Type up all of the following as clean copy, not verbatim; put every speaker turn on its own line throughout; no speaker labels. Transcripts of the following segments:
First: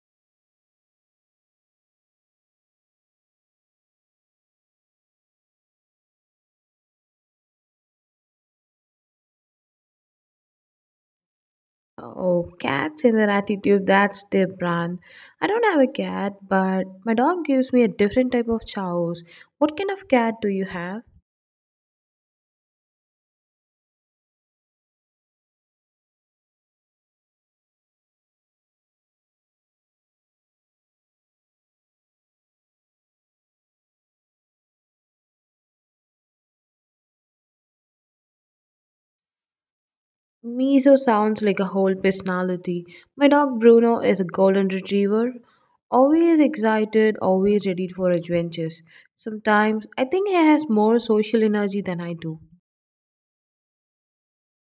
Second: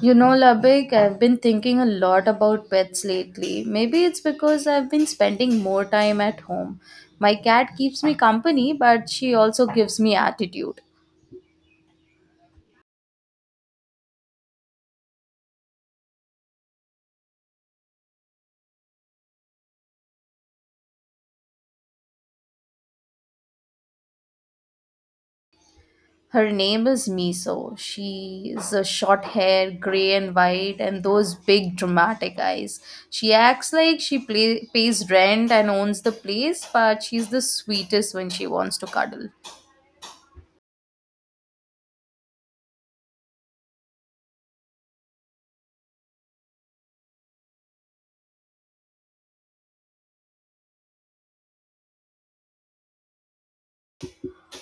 You know, Labik, I've been thinking a lot about pets lately. Maybe it's because I've been spending more time at home. My cat keeps me company, but she also gives me attitude.
Oh, cats in their attitude, that's their brand. I don't have a cat, but my dog gives me a different type of chows. What kind of cat do you have?
Her name is Miso. She is a short hair, gray and white, and those big dramatic eyes. She acts like pays rent and owns the place, but she's the sweetest when she wants to cuddle.
Miso sounds like a whole personality. My dog Bruno is a golden retriever, always excited, always ready for adventures. Sometimes I think he has more social energy than I do.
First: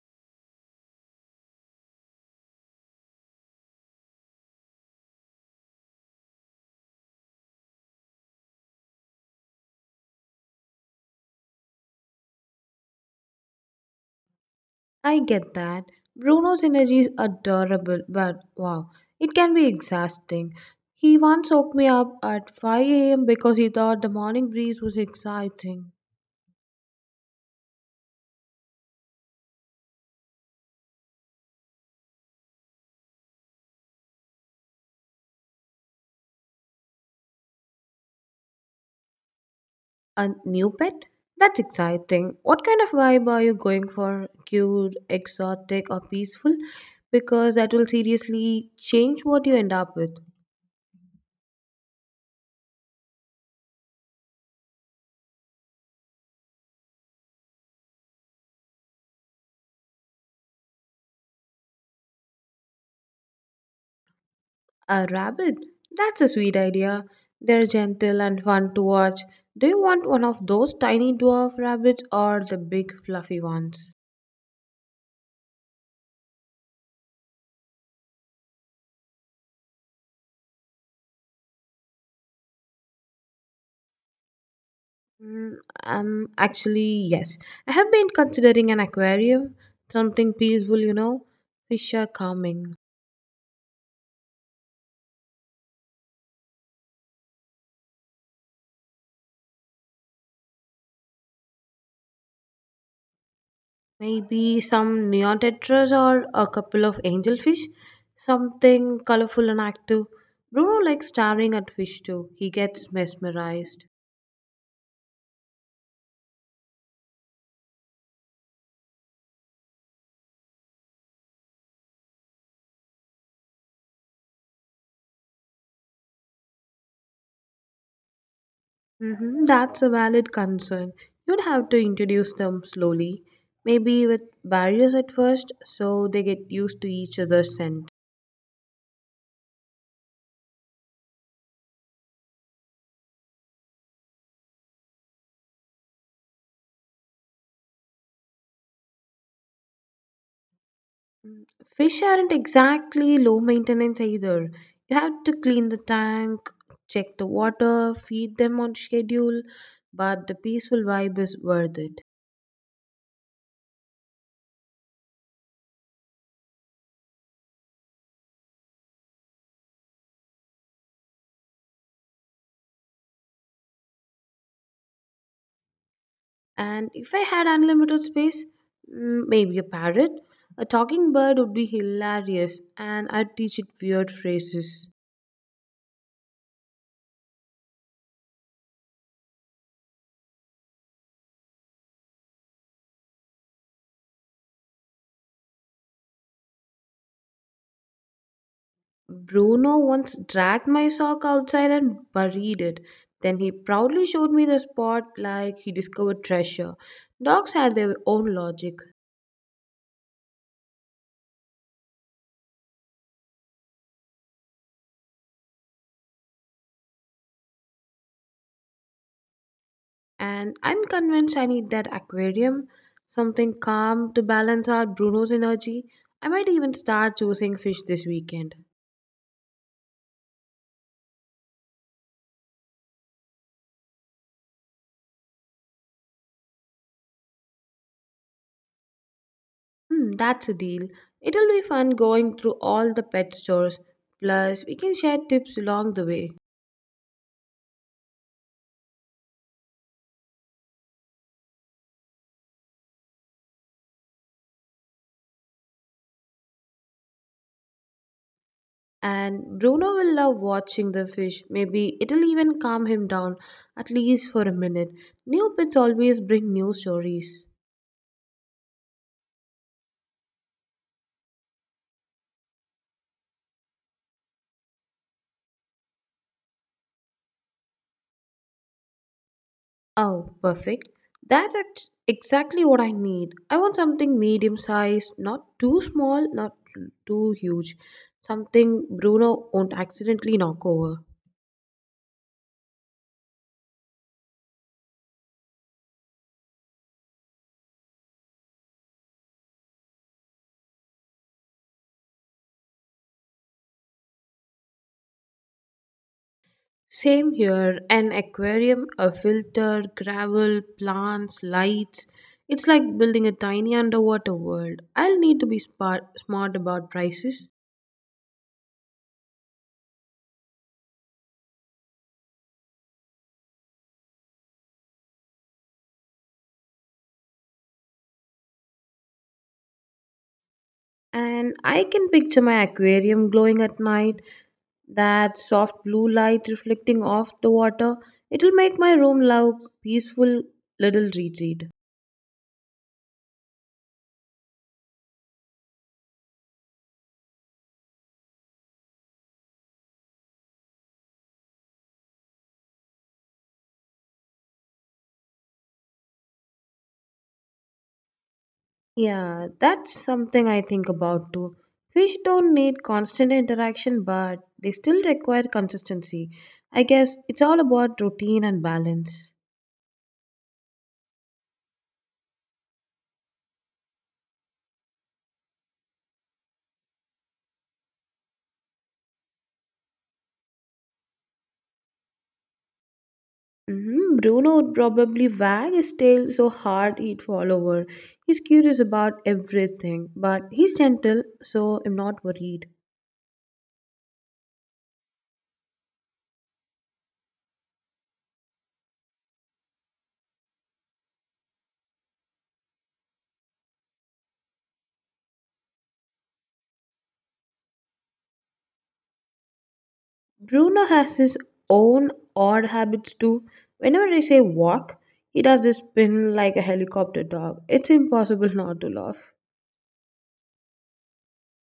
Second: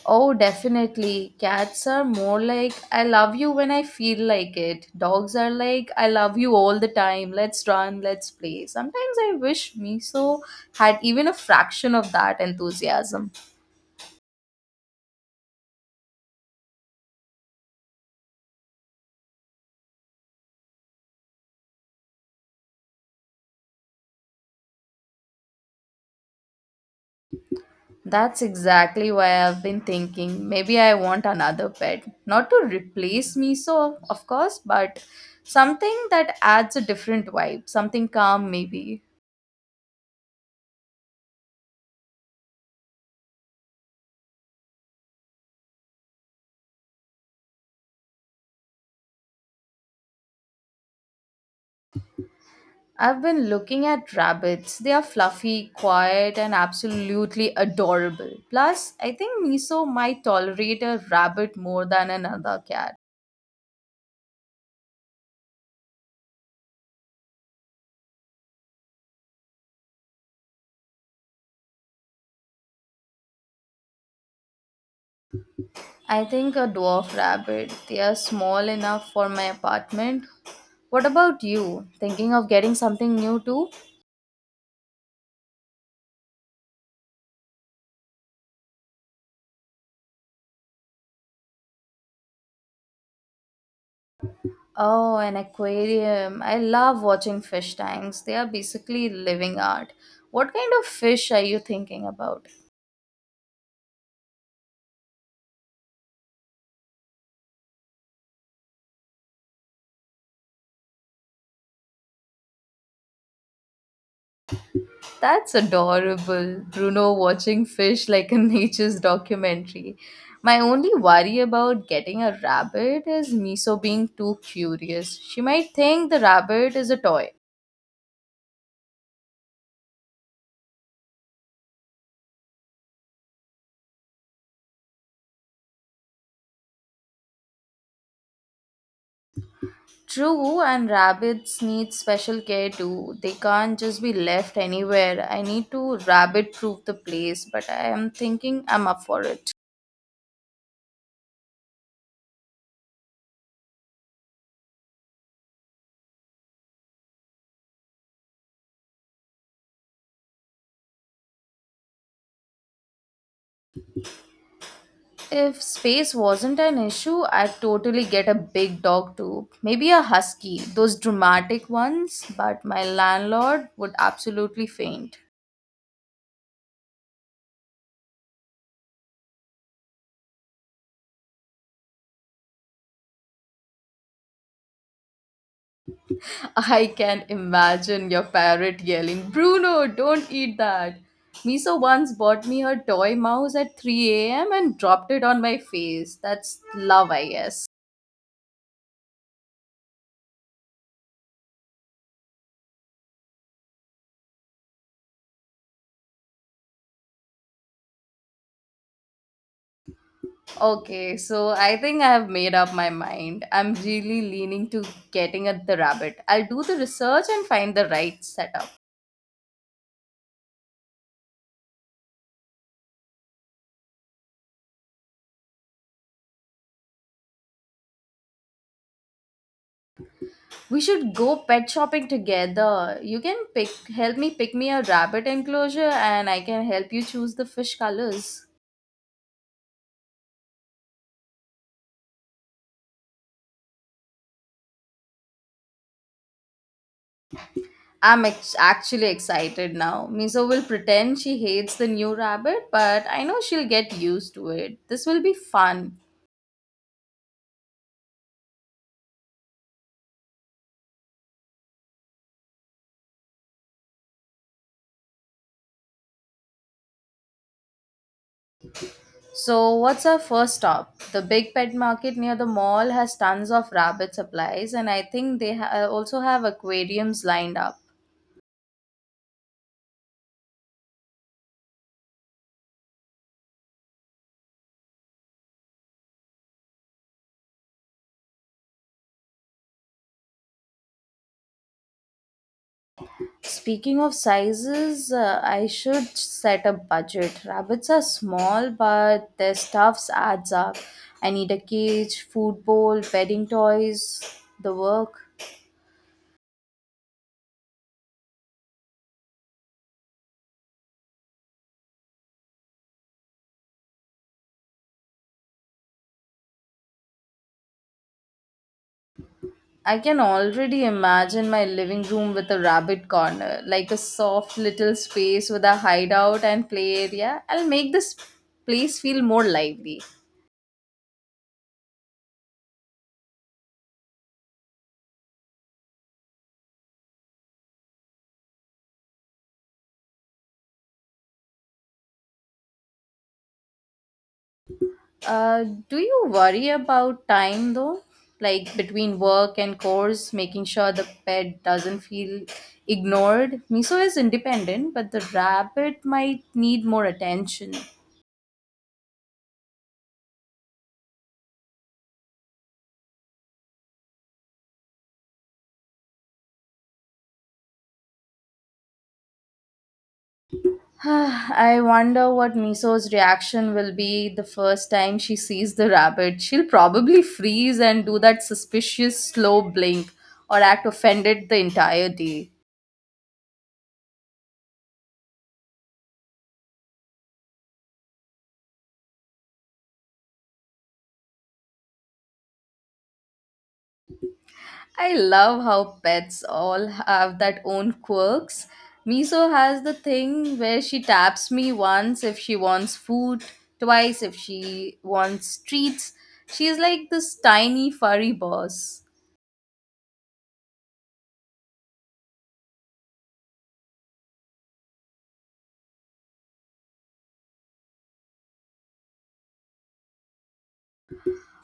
Oh, definitely. Cats are more like, I love you when I feel like it. Dogs are like, I love you all the time. Let's run, let's play. Sometimes I wish Miso had even a fraction of that enthusiasm.
I get that. Bruno's energy is adorable, but wow, it can be exhausting. He once woke me up at 5 a.m. because he thought the morning breeze was exciting.
That's exactly why I've been thinking maybe I want another pet. Not to replace Miso, of course, but something that adds a different vibe, something calm maybe.
A new pet? That's exciting. What kind of vibe are you going for? Cute, exotic, or peaceful? Because that will seriously change what you end up with.
I've been looking at rabbits. They are fluffy, quiet, and absolutely adorable. Plus, I think Miso might tolerate a rabbit more than another cat.
A rabbit? That's a sweet idea. They're gentle and fun to watch. Do you want one of those tiny dwarf rabbits or the big fluffy ones?
I think a dwarf rabbit. They are small enough for my apartment. What about you? Thinking of getting something new too?
Mm, Actually, yes. I have been considering an aquarium. Something peaceful, you know. Fish are calming.
Oh, an aquarium. I love watching fish tanks. They are basically living art. What kind of fish are you thinking about?
Maybe some neotetras or a couple of angelfish. Something colorful and active. Bruno likes staring at fish too. He gets mesmerized.
That's adorable. Bruno watching fish like a nature's documentary. My only worry about getting a rabbit is Miso being too curious. She might think the rabbit is a toy.
That's a valid concern. You'd have to introduce them slowly, maybe with barriers at first, so they get used to each other's scent.
True, and rabbits need special care too. They can't just be left anywhere. I need to rabbit proof the place, but I am thinking I'm up for it.
Fish aren't exactly low maintenance either. You have to clean the tank, check the water, feed them on schedule, but the peaceful vibe is worth it.
If space wasn't an issue, I'd totally get a big dog too. Maybe a husky, those dramatic ones, but my landlord would absolutely faint.
And if I had unlimited space, maybe a parrot. A talking bird would be hilarious, and I'd teach it weird phrases.
I can imagine your parrot yelling, Bruno, don't eat that. Miso once bought me her toy mouse at 3 a.m. and dropped it on my face. That's love, I guess.
Bruno once dragged my sock outside and buried it. Then he proudly showed me the spot like he discovered treasure. Dogs have their own logic,
Okay, so I think I have made up my mind. I'm really leaning to getting at the rabbit. I'll do the research and find the right setup.
and I'm convinced I need that aquarium, something calm to balance out Bruno's energy. I might even start choosing fish this weekend.
We should go pet shopping together. You can pick help me pick me a rabbit enclosure and I can help you choose the fish colors.
Hmm, that's a deal. It'll be fun going through all the pet stores. Plus, we can share tips along the way.
Actually excited now. Miso will pretend she hates the new rabbit, but I know she'll get used to it. This will be fun.
And Bruno will love watching the fish. Maybe it'll even calm him down, at least for a minute. New pets always bring new stories.
So, what's our first stop? The big pet market near the mall has tons of rabbit supplies, and I think also have aquariums lined up.
Oh, perfect. Exactly what I need. I want something medium sized, not too small, not too huge. Something Bruno won't accidentally knock over.
Speaking of sizes, I should set a budget. Rabbits are small, but their stuffs adds up. I need a cage, food bowl, bedding toys, the work.
Same here an aquarium, a filter, gravel, plants, lights. It's like building a tiny underwater world. I'll need to be smart about prices.
I can already imagine my living room with a rabbit corner, like a soft little space with a hideout and play area. I'll make this place feel more lively.
And I can picture my aquarium glowing at night, that soft blue light reflecting off the water. It'll make my room look peaceful little retreat.
Uh, do you worry about time though? Like between work and course, making sure the pet doesn't feel ignored. Miso is independent, but the rabbit might need more attention.
Yeah, that's something I think about too. Fish don't need constant interaction, but they still require consistency. I guess it's all about routine and balance.
I wonder what Miso's reaction will be the first time she sees the rabbit. She'll probably freeze and do that suspicious slow blink or act offended the entire day.
Bruno would probably wag his tail so hard he'd fall over. He's curious about everything, but he's gentle, so I'm not worried.
I love how pets all have that own quirks. Miso has the thing where she taps me once if she wants food, twice if she wants treats. She's like this tiny furry boss.
Bruno has his own odd habits too. Whenever I say walk, he does this spin like a helicopter dog. It's impossible not to laugh.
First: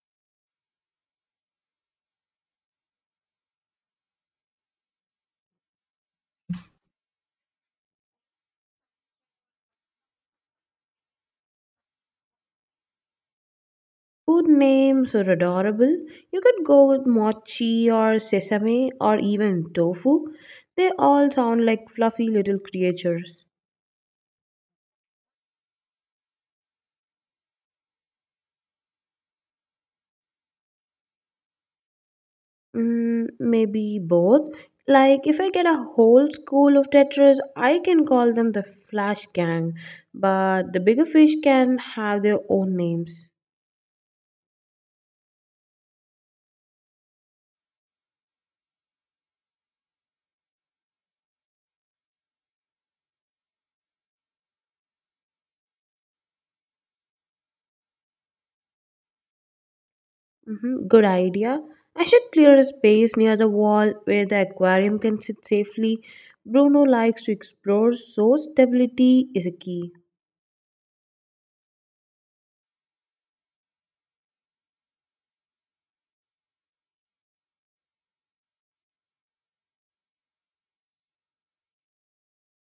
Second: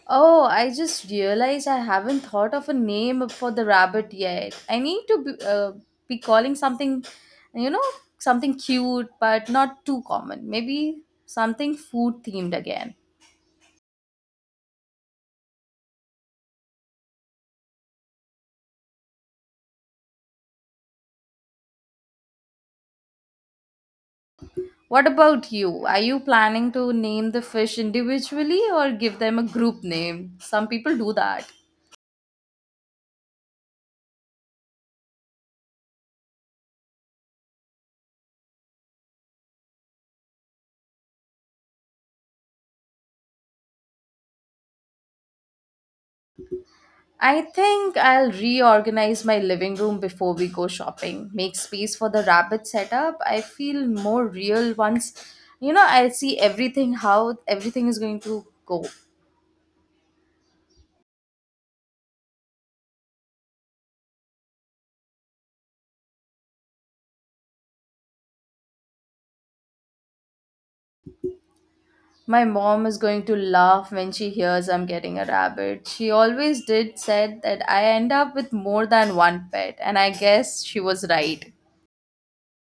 Oh, I just realized I haven't thought of a name for the rabbit yet. I need to be calling something, you know, something cute but not too common. Maybe something food themed again.
Food names are adorable. You could go with mochi or sesame or even tofu. They all sound like fluffy little creatures.
What about you? Are you planning to name the fish individually or give them a group name? Some people do that.
Mm, maybe both. Like, if I get a whole school of tetras, I can call them the Flash Gang, but the bigger fish can have their own names.
I think I'll reorganize my living room before we go shopping. Make space for the rabbit setup. I feel more real once, you know, I see everything how everything is going to go.
Good idea. I should clear a space near the wall where the aquarium can sit safely. Bruno likes to explore, so stability is a key.
My mom is going to laugh when she hears I'm getting a rabbit. She always did said that I end up with more than one pet and I guess she was right.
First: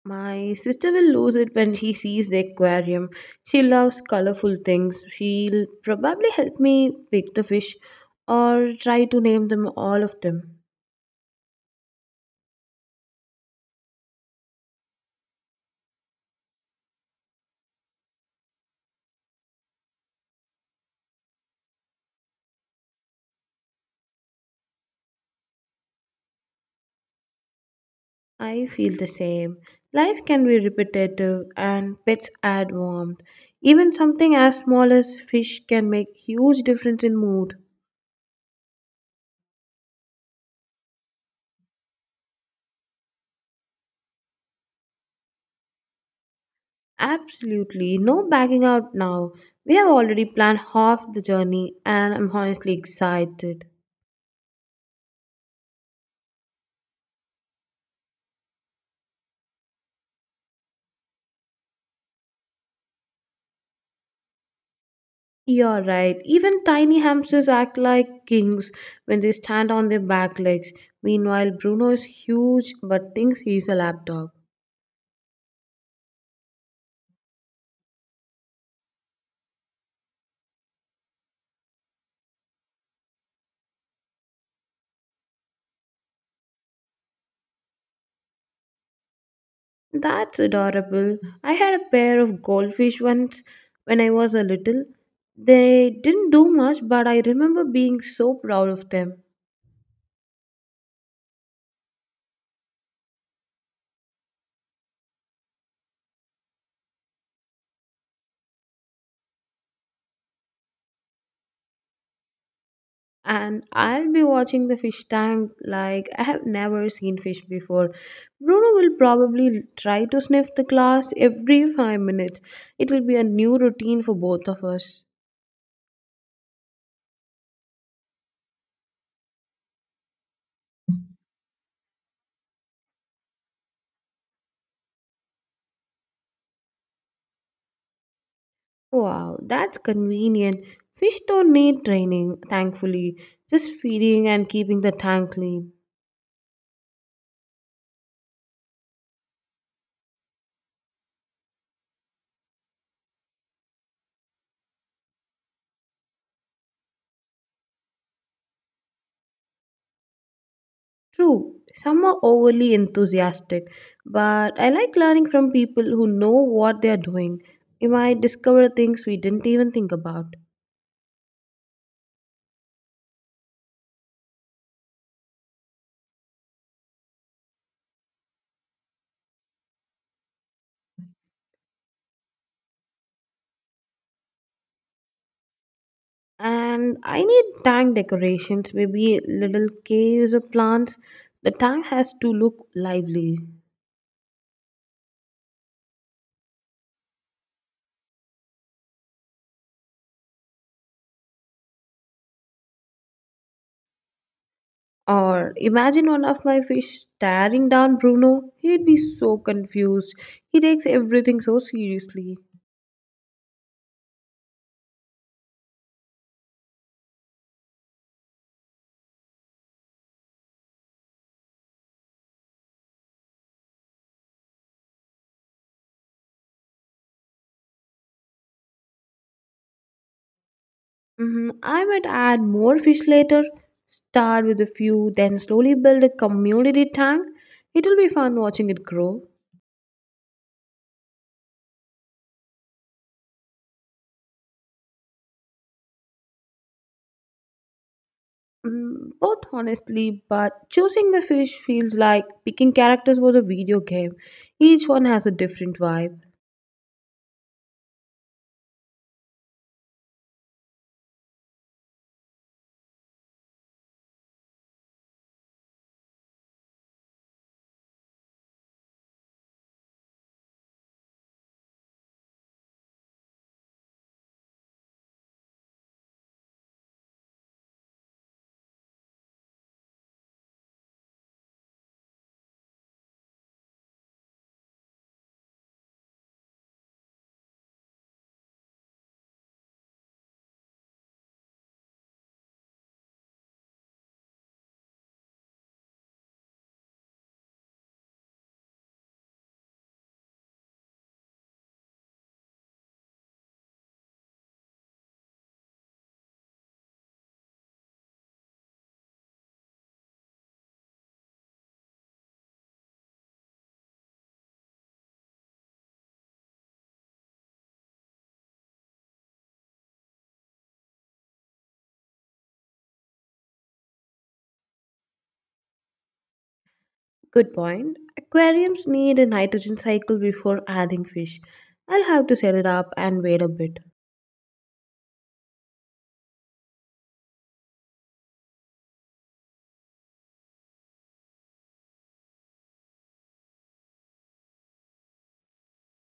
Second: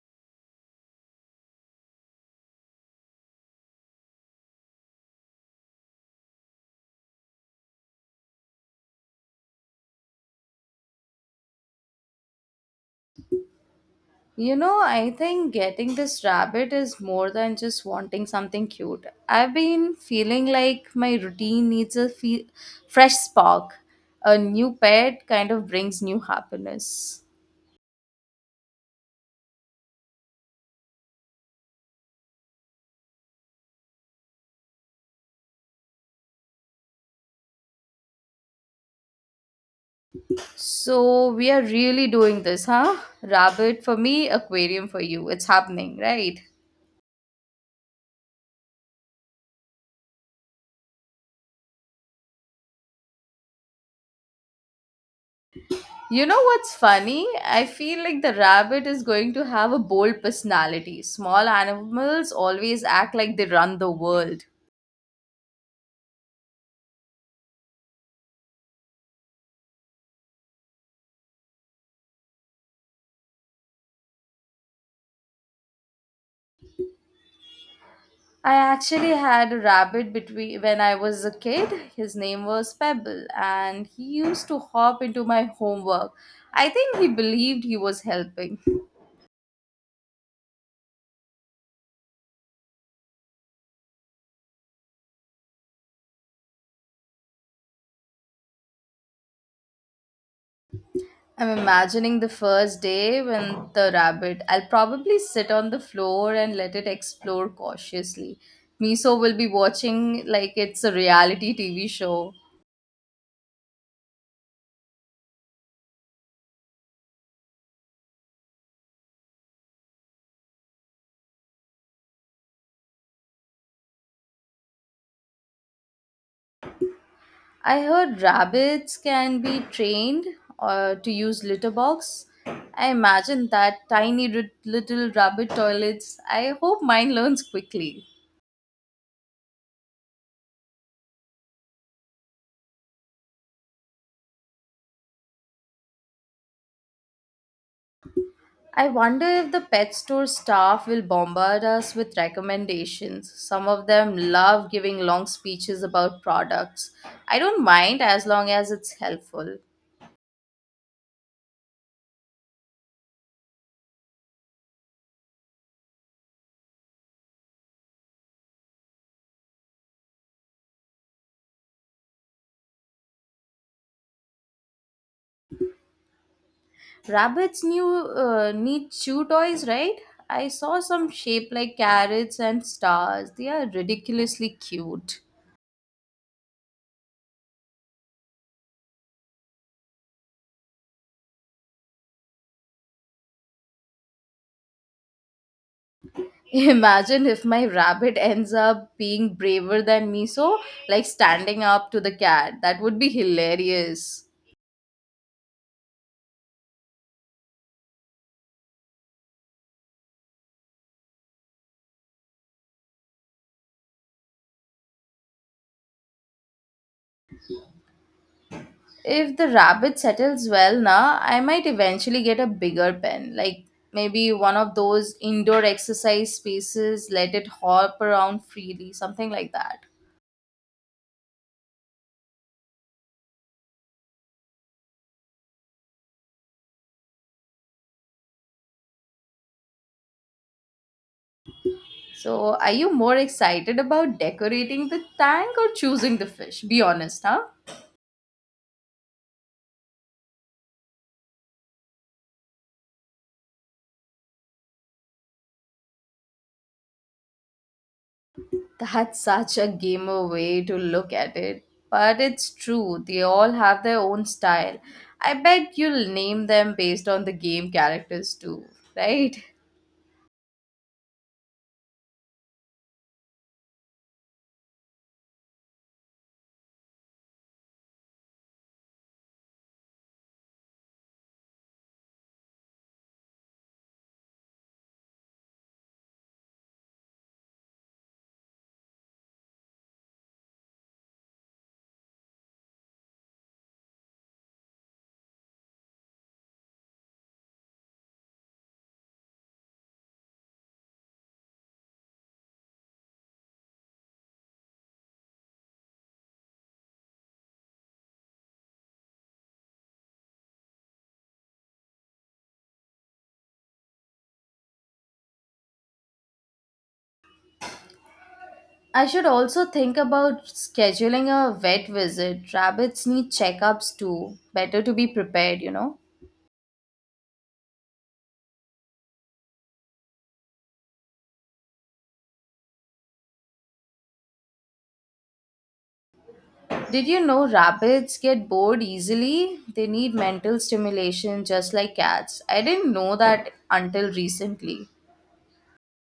My sister will lose it when she sees the aquarium. She loves colorful things. She'll probably help me pick the fish or try to name them all of them.
You know, I think getting this rabbit is more than just wanting something cute. I've been feeling like my routine needs fresh spark. A new pet kind of brings new happiness.
I feel the same. Life can be repetitive and pets add warmth. Even something as small as fish can make huge difference in mood.
So, we are really doing this, huh? Rabbit for me, aquarium for you. It's happening, right?
Absolutely, no backing out now. We have already planned half the journey and I'm honestly excited.
You know what's funny? I feel like the rabbit is going to have a bold personality. Small animals always act like they run the world.
You're right. Even tiny hamsters act like kings when they stand on their back legs. Meanwhile, Bruno is huge but thinks he's a lapdog.
I actually had a rabbit between when I was a kid. His name was Pebble, and he used to hop into my homework. I think he believed he was helping.
That's adorable. I had a pair of goldfish once when I was a little. They didn't do much, but I remember being so proud of them.
I'm imagining the first day when the rabbit. I'll probably sit on the floor and let it explore cautiously. Miso will be watching like it's a reality TV show.
And I'll be watching the fish tank like I have never seen fish before. Bruno will probably try to sniff the glass every 5 minutes. It will be a new routine for both of us.
I heard rabbits can be trained to use litter box. I imagine that tiny little rabbit toilets. I hope mine learns quickly.
Wow, that's convenient. Fish don't need training, thankfully, just feeding and keeping the tank clean.
I wonder if the pet store staff will bombard us with recommendations. Some of them love giving long speeches about products. I don't mind as long as it's helpful.
True, some are overly enthusiastic, but I like learning from people who know what they are doing. You might discover things we didn't even think about.
Rabbits new need chew toys, right? I saw some shape like carrots and stars. They are ridiculously cute.
And I need tank decorations, maybe little caves or plants. The tank has to look lively.
Imagine if my rabbit ends up being braver than me, so like standing up to the cat. That would be hilarious.
Or imagine one of my fish staring down Bruno. He'd be so confused. He takes everything so seriously.
If the rabbit settles well now, I might eventually get a bigger pen. Like maybe one of those indoor exercise spaces, let it hop around freely, something like that.
I might add more fish later. Start with a few, then slowly build a community tank. It'll be fun watching it grow.
So, are you more excited about decorating the tank or choosing the fish? Be honest, huh?
Mm, both honestly, but choosing the fish feels like picking characters for a video game. Each one has a different vibe.
That's such a gamer way to look at it. But it's true, they all have their own style. I bet you'll name them based on the game characters too, right? I should also think about scheduling a vet visit. Rabbits need checkups too. Better to be prepared, you know?
Good point. Aquariums need a nitrogen cycle before adding fish. I'll have to set it up and wait a bit.
Did you know rabbits get bored easily? They need mental stimulation just like cats. I didn't know that until recently.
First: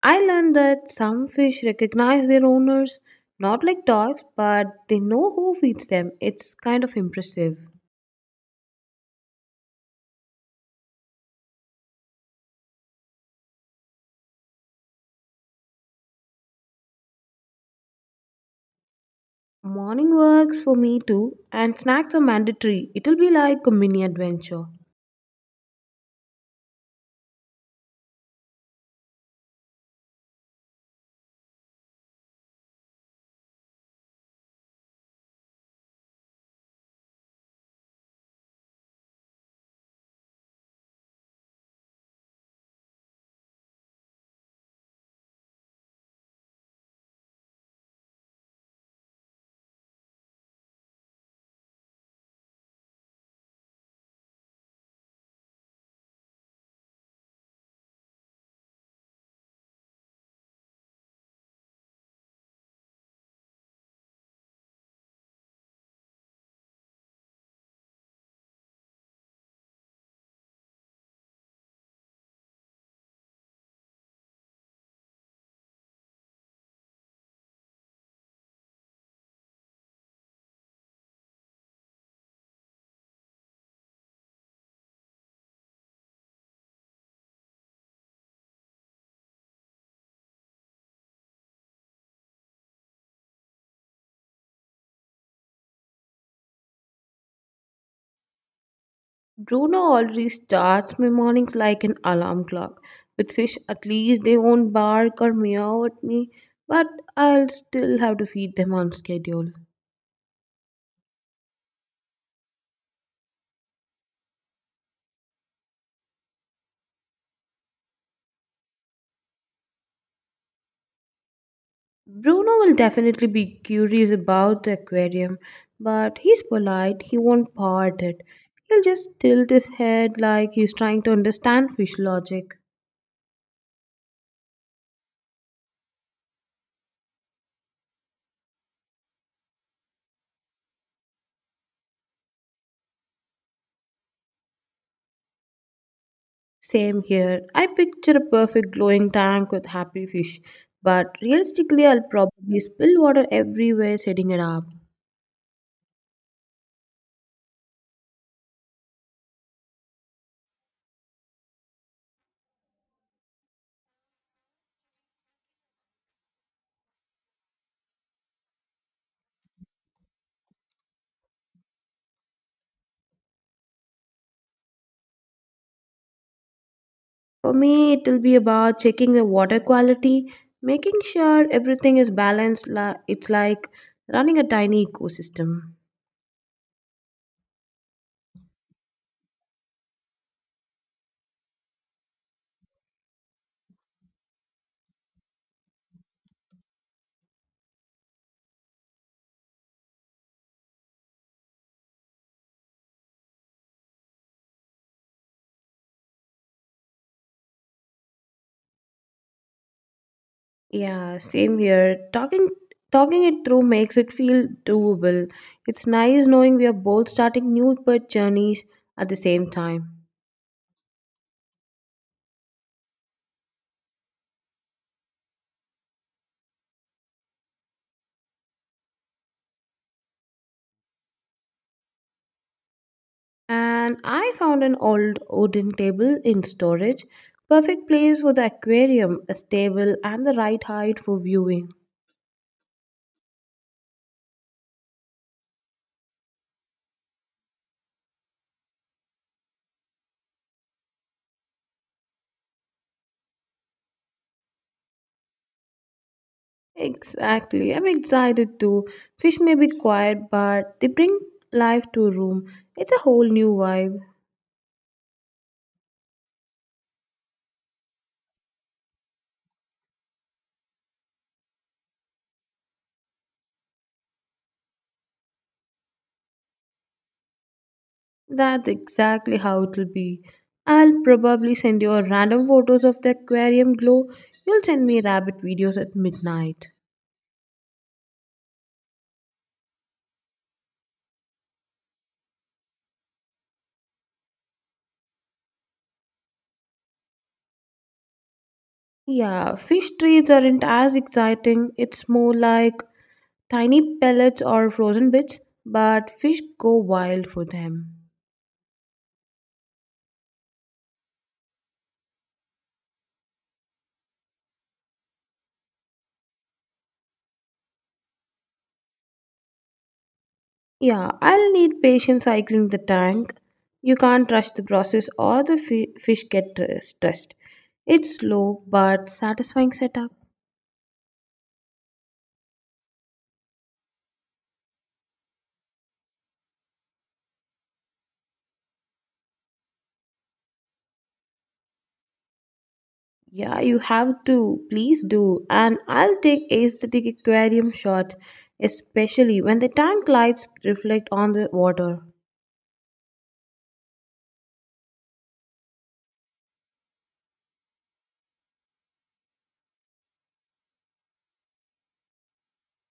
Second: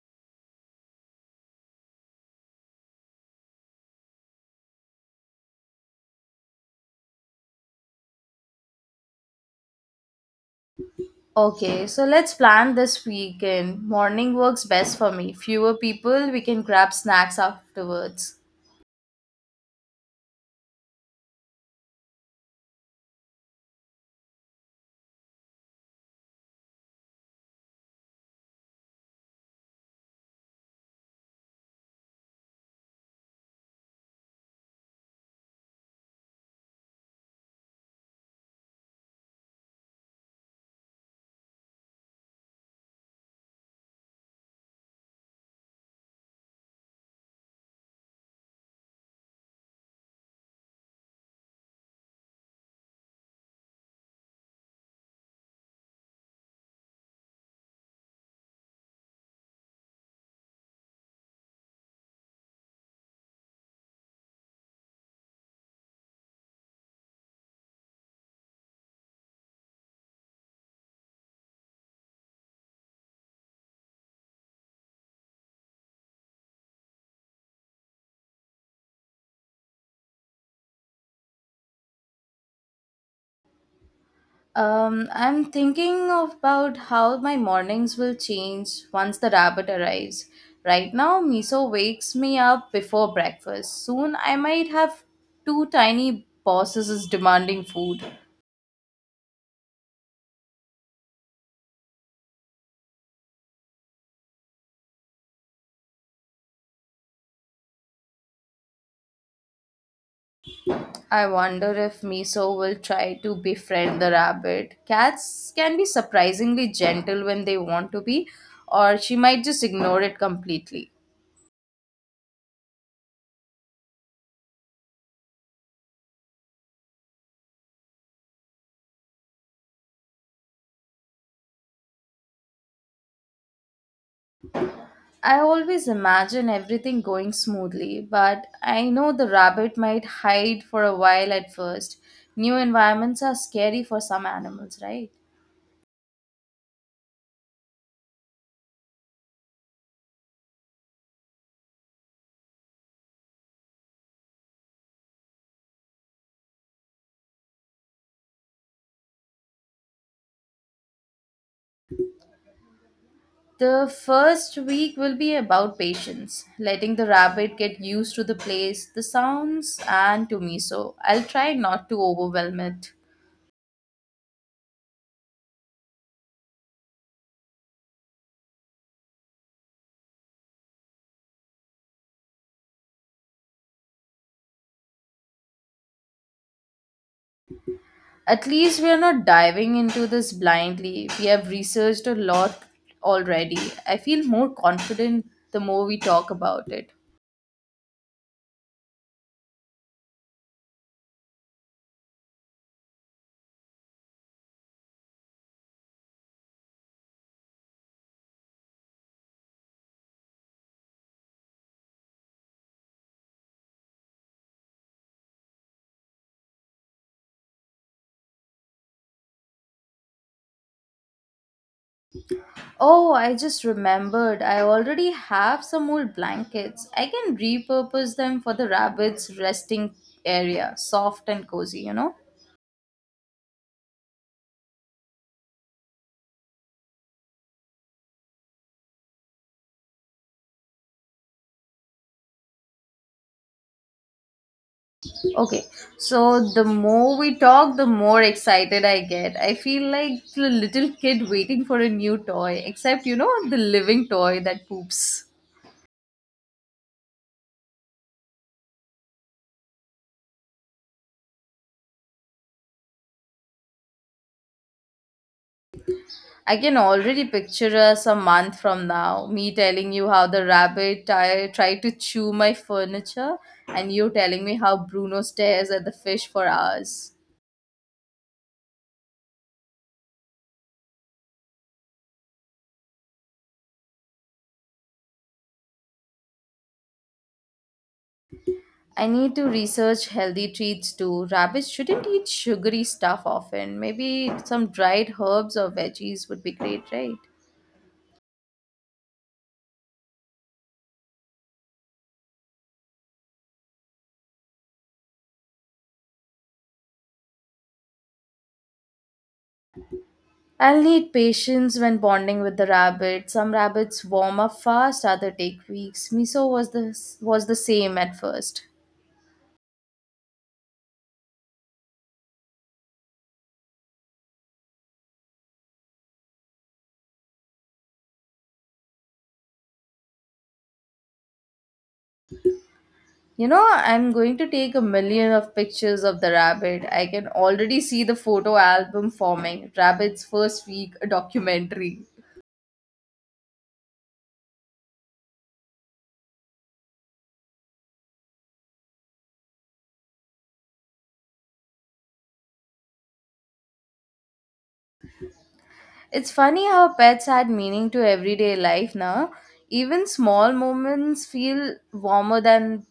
I learned that some fish recognize their owners, not like dogs, but they know who feeds them. It's kind of impressive.
Okay, so let's plan this weekend. Morning works best for me. Fewer people, we can grab snacks afterwards.
Morning works for me too, and snacks are mandatory. It'll be like a mini adventure.
I'm thinking about how my mornings will change once the rabbit arrives. Right now, Miso wakes me up before breakfast. Soon, I might have two tiny bosses demanding food.
Bruno already starts my mornings like an alarm clock. With fish, at least they won't bark or meow at me, but I'll still have to feed them on schedule.
I wonder if Miso will try to befriend the rabbit. Cats can be surprisingly gentle when they want to be, or she might just ignore it completely.
Bruno will definitely be curious about the aquarium, but he's polite, he won't paw at it. He'll just tilt his head like he's trying to understand fish logic.
I always imagine everything going smoothly, but I know the rabbit might hide for a while at first. New environments are scary for some animals, right?
Same here. I picture a perfect glowing tank with happy fish, but realistically, I'll probably spill water everywhere setting it up.
The first week will be about patience, letting the rabbit get used to the place, the sounds, and to Miso. I'll try not to overwhelm it.
For me, it will be about checking the water quality, making sure everything is balanced. It's like running a tiny ecosystem.
At least we are not diving into this blindly. We have researched a lot already. I feel more confident the more we talk about it.
Yeah, same here. Talking it through makes it feel doable. It's nice knowing we are both starting new birth journeys at the same time.
Oh, I just remembered. I already have some old blankets. I can repurpose them for the rabbits' resting area. Soft and cozy, you know?
And I found an old wooden table in storage. Perfect place for the aquarium, a stable and the right height for viewing.
Okay, so the more we talk, the more excited I get. I feel like the little kid waiting for a new toy, except, you know, the living toy that poops.
Exactly. I'm excited too. Fish may be quiet, but they bring life to a room. It's a whole new vibe.
I can already picture us a month from now, me telling you how tried to chew my furniture, and you telling me how Bruno stares at the fish for hours.
That's exactly how it'll be. I'll probably send you a random photos of the aquarium glow. You'll send me rabbit videos at midnight.
I need to research healthy treats too. Rabbits shouldn't eat sugary stuff often. Maybe some dried herbs or veggies would be great, right?
Yeah, fish treats aren't as exciting. It's more like tiny pellets or frozen bits, but fish go wild for them.
I'll need patience when bonding with the rabbit. Some rabbits warm up fast, other take weeks. Miso was the same at first.
Yeah, I'll need patience cycling the tank. You can't rush the process or the fish get stressed. It's slow but satisfying setup.
You know, I'm going to take a million of pictures of the rabbit. I can already see the photo album forming. Rabbit's first week, a documentary.
Yeah, you have to. Please do. And I'll take aesthetic aquarium shots, especially when the tank lights reflect on the water.
It's funny how pets add meaning to everyday life now. Even small moments feel warmer than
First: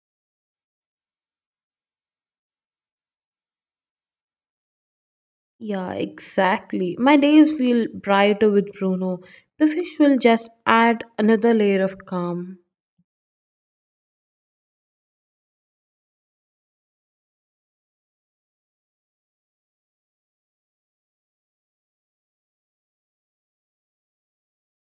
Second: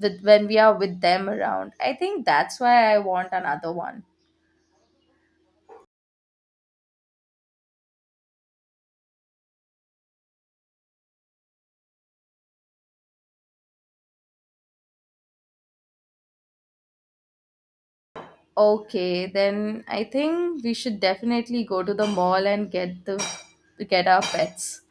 with when we are with them around. I think that's why I want another one.
Yeah, exactly. My days feel brighter with Bruno. The fish will just add another layer of calm.
Okay, then I think we should definitely go to the mall and get our pets.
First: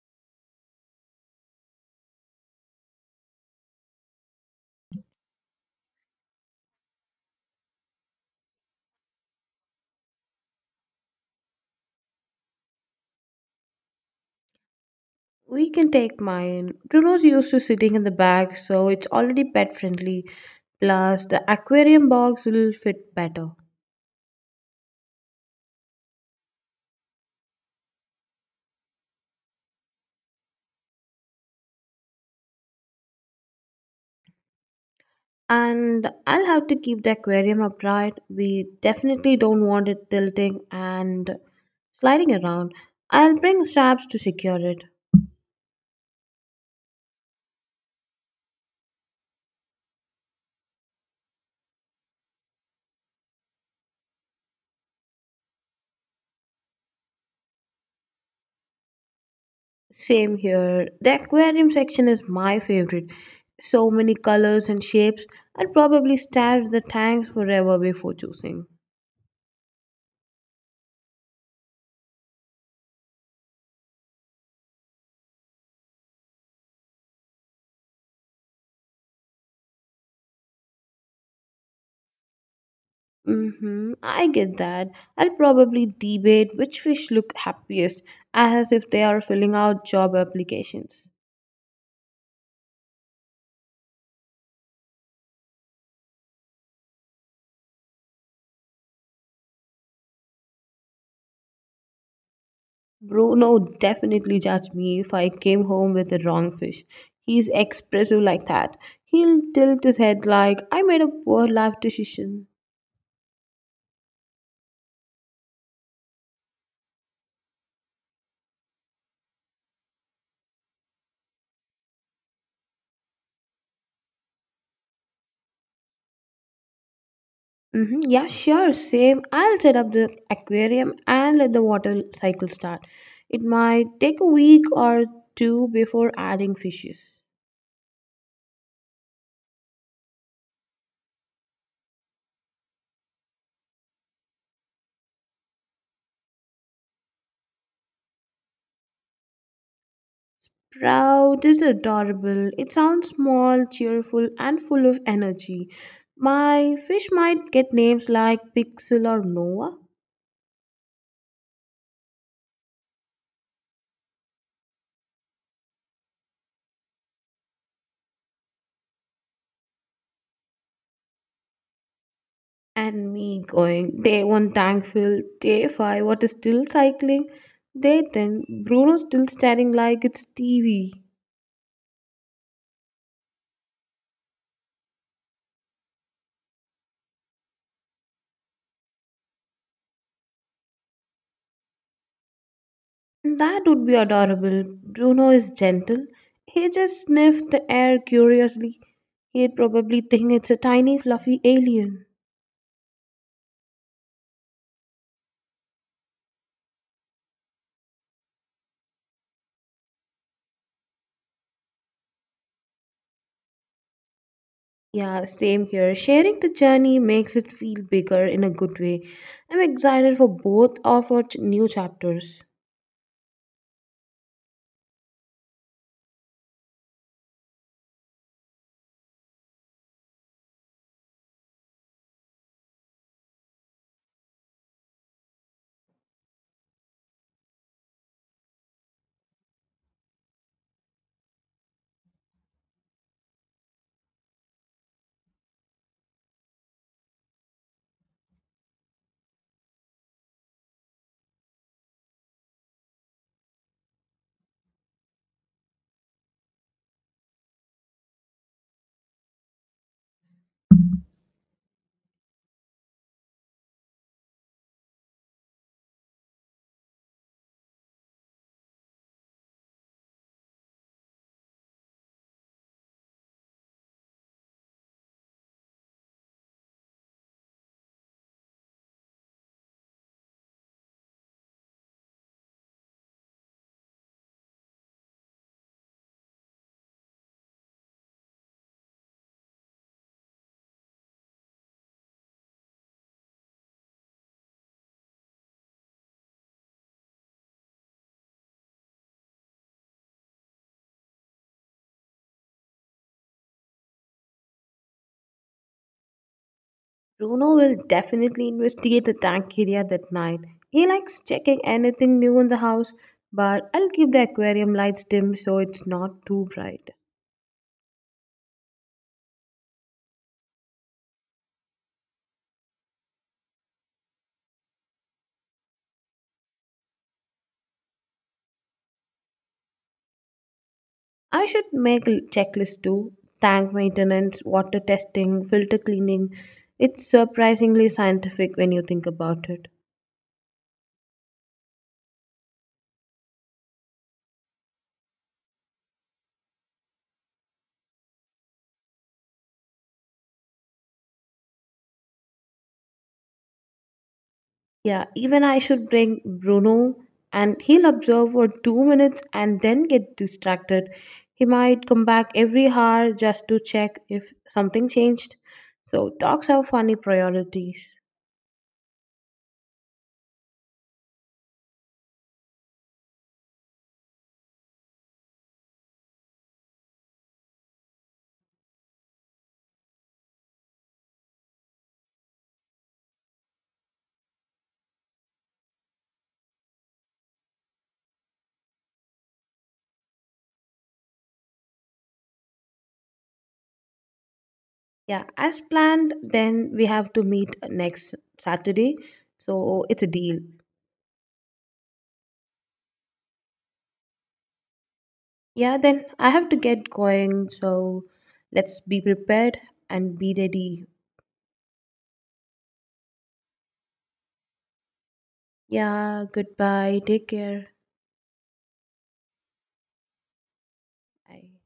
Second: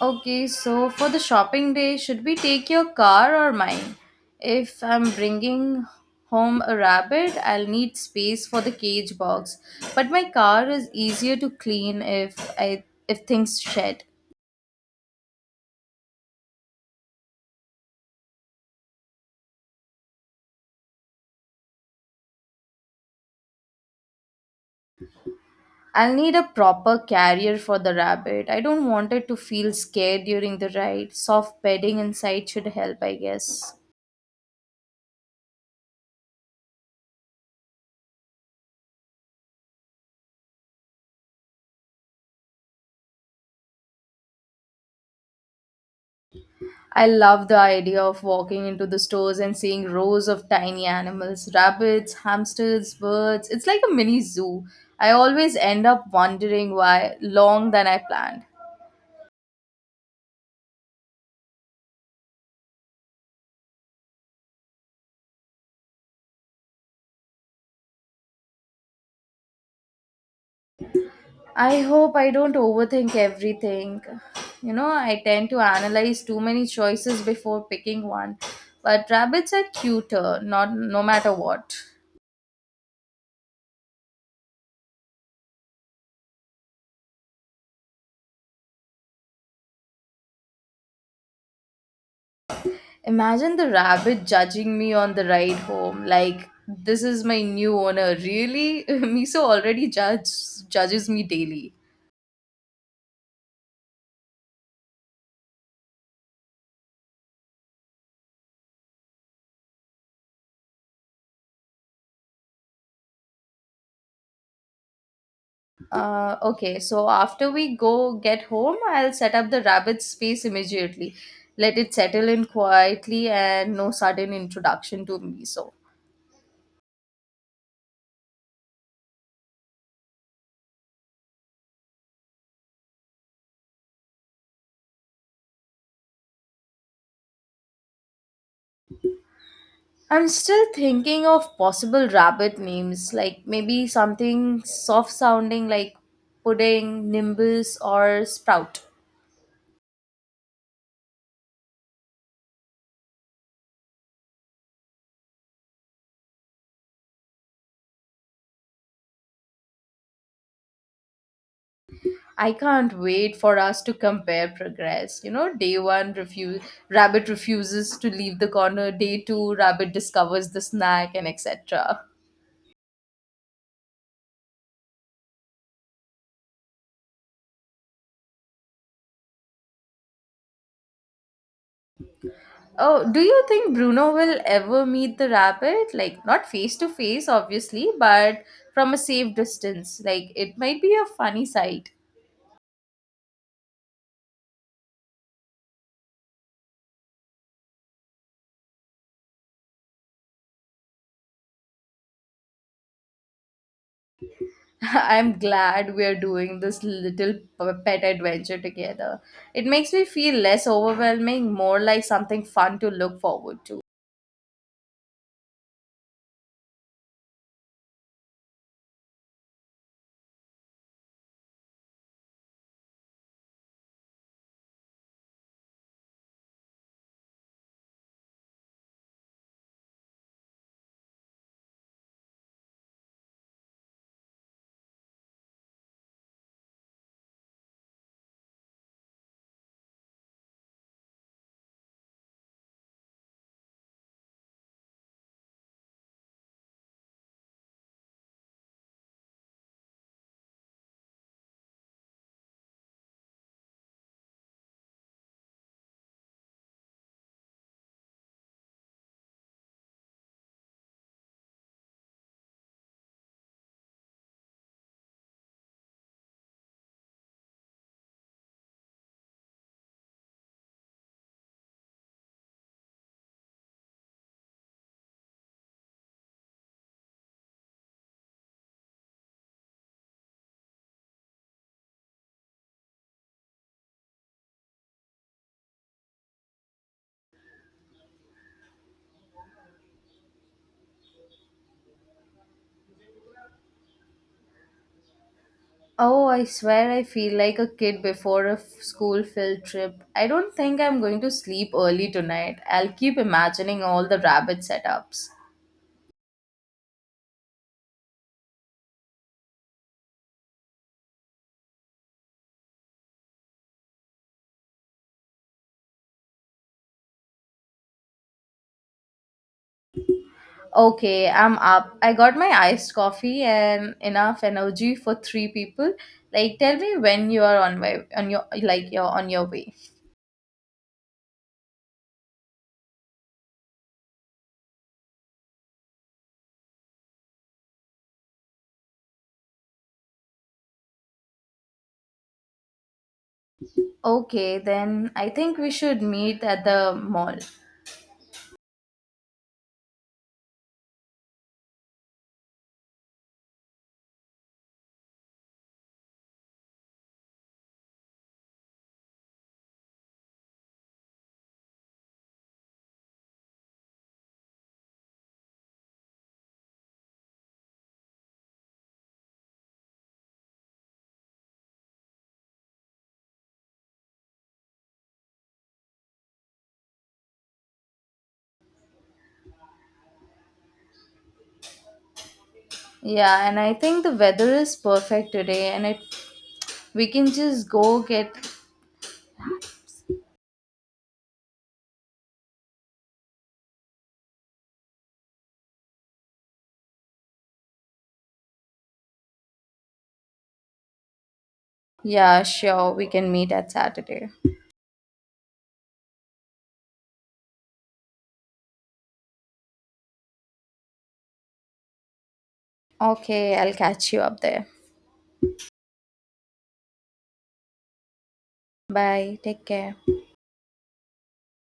Okay, so for the shopping day, should we take your car or mine? If I'm bringing home a rabbit, I'll need space for the cage box, but my car is easier to clean if things shed.
We can take mine. Bruno's used to sitting in the back, so it's already pet friendly. Plus, the aquarium box will fit better.
I'll need a proper carrier for the rabbit. I don't want it to feel scared during the ride. Soft bedding inside should help, I guess.
And I'll have to keep the aquarium upright. We definitely don't want it tilting and sliding around. I'll bring straps to secure it.
I love the idea of walking into the stores and seeing rows of tiny animals rabbits, hamsters, birds. It's like a mini zoo. I always end up wondering why long than I planned.
Same here. The aquarium section is my favorite. So many colors and shapes. I'd probably stare at the tanks forever before choosing.
I hope I don't overthink everything. You know, I tend to analyze too many choices before picking one. But rabbits are cuter, not no matter what.
Mm-hmm, I get that. I'll probably debate which fish look happiest, as if they are filling out job applications.
Imagine the rabbit judging me on the ride home. Like, this is my new owner. Really? Miso already judges me daily.
Bruno would definitely judge me if I came home with the wrong fish. He's expressive like that. He'll tilt his head like I made a poor life decision.
Okay, so after we go get home, I'll set up the rabbit's space immediately. Let it settle in quietly and no sudden introduction to Miso.
Mm-hmm. Yeah, sure, same. I'll set up the aquarium and let the water cycle start. It might take a week or two before adding fishes.
I'm still thinking of possible rabbit names, like maybe something soft sounding like pudding, nimbus, or sprout.
Proud is adorable. It sounds small, cheerful, and full of energy. My fish might get names like Pixel or Noah.
I can't wait for us to compare progress. You know, day one, rabbit refuses to leave the corner. Day two, rabbit discovers the snack and etc.
And me going day one thankful, day five, what is still cycling, day ten Bruno still staring like it's TV.
Oh, do you think Bruno will ever meet the rabbit? Like, not face to face, obviously, but from a safe distance. Like, it might be a funny sight.
That would be adorable. Bruno is gentle. He just sniffed the air curiously. He'd probably think it's a tiny fluffy alien.
I'm glad we're doing this little pet adventure together. It makes me feel less overwhelming, more like something fun to look forward to.
Yeah, same here. Sharing the journey makes it feel bigger in a good way. I'm excited for both of our new chapters.
Oh, I swear I feel like a kid before school field trip. I don't think I'm going to sleep early tonight. I'll keep imagining all the rabbit setups.
Bruno will definitely investigate the tank area that night. He likes checking anything new in the house, but I'll keep the aquarium lights dim so it's not too bright.
Okay, I'm up. I got my iced coffee and enough energy for three people. Like tell me when you are on my on your you're on your way.
I should make a checklist too, tank maintenance, water testing, filter cleaning. It's surprisingly scientific when you think about it.
Okay, then I think we should meet at the mall.
Yeah, even I should bring Bruno and he'll observe for 2 minutes and then get distracted. He might come back every hour just to check if something changed. So, dogs have funny priorities.
Yeah, and I think the weather is perfect today and it we can just go get.
Yeah, as planned, then we have to meet next Saturday. So, it's a deal.
Yeah, sure. We can meet at Saturday.
Yeah, then I have to get going. So, let's be prepared and be ready.
Okay, I'll catch you up there.
Yeah, goodbye. Take care.
Bye. Take care.
Bye.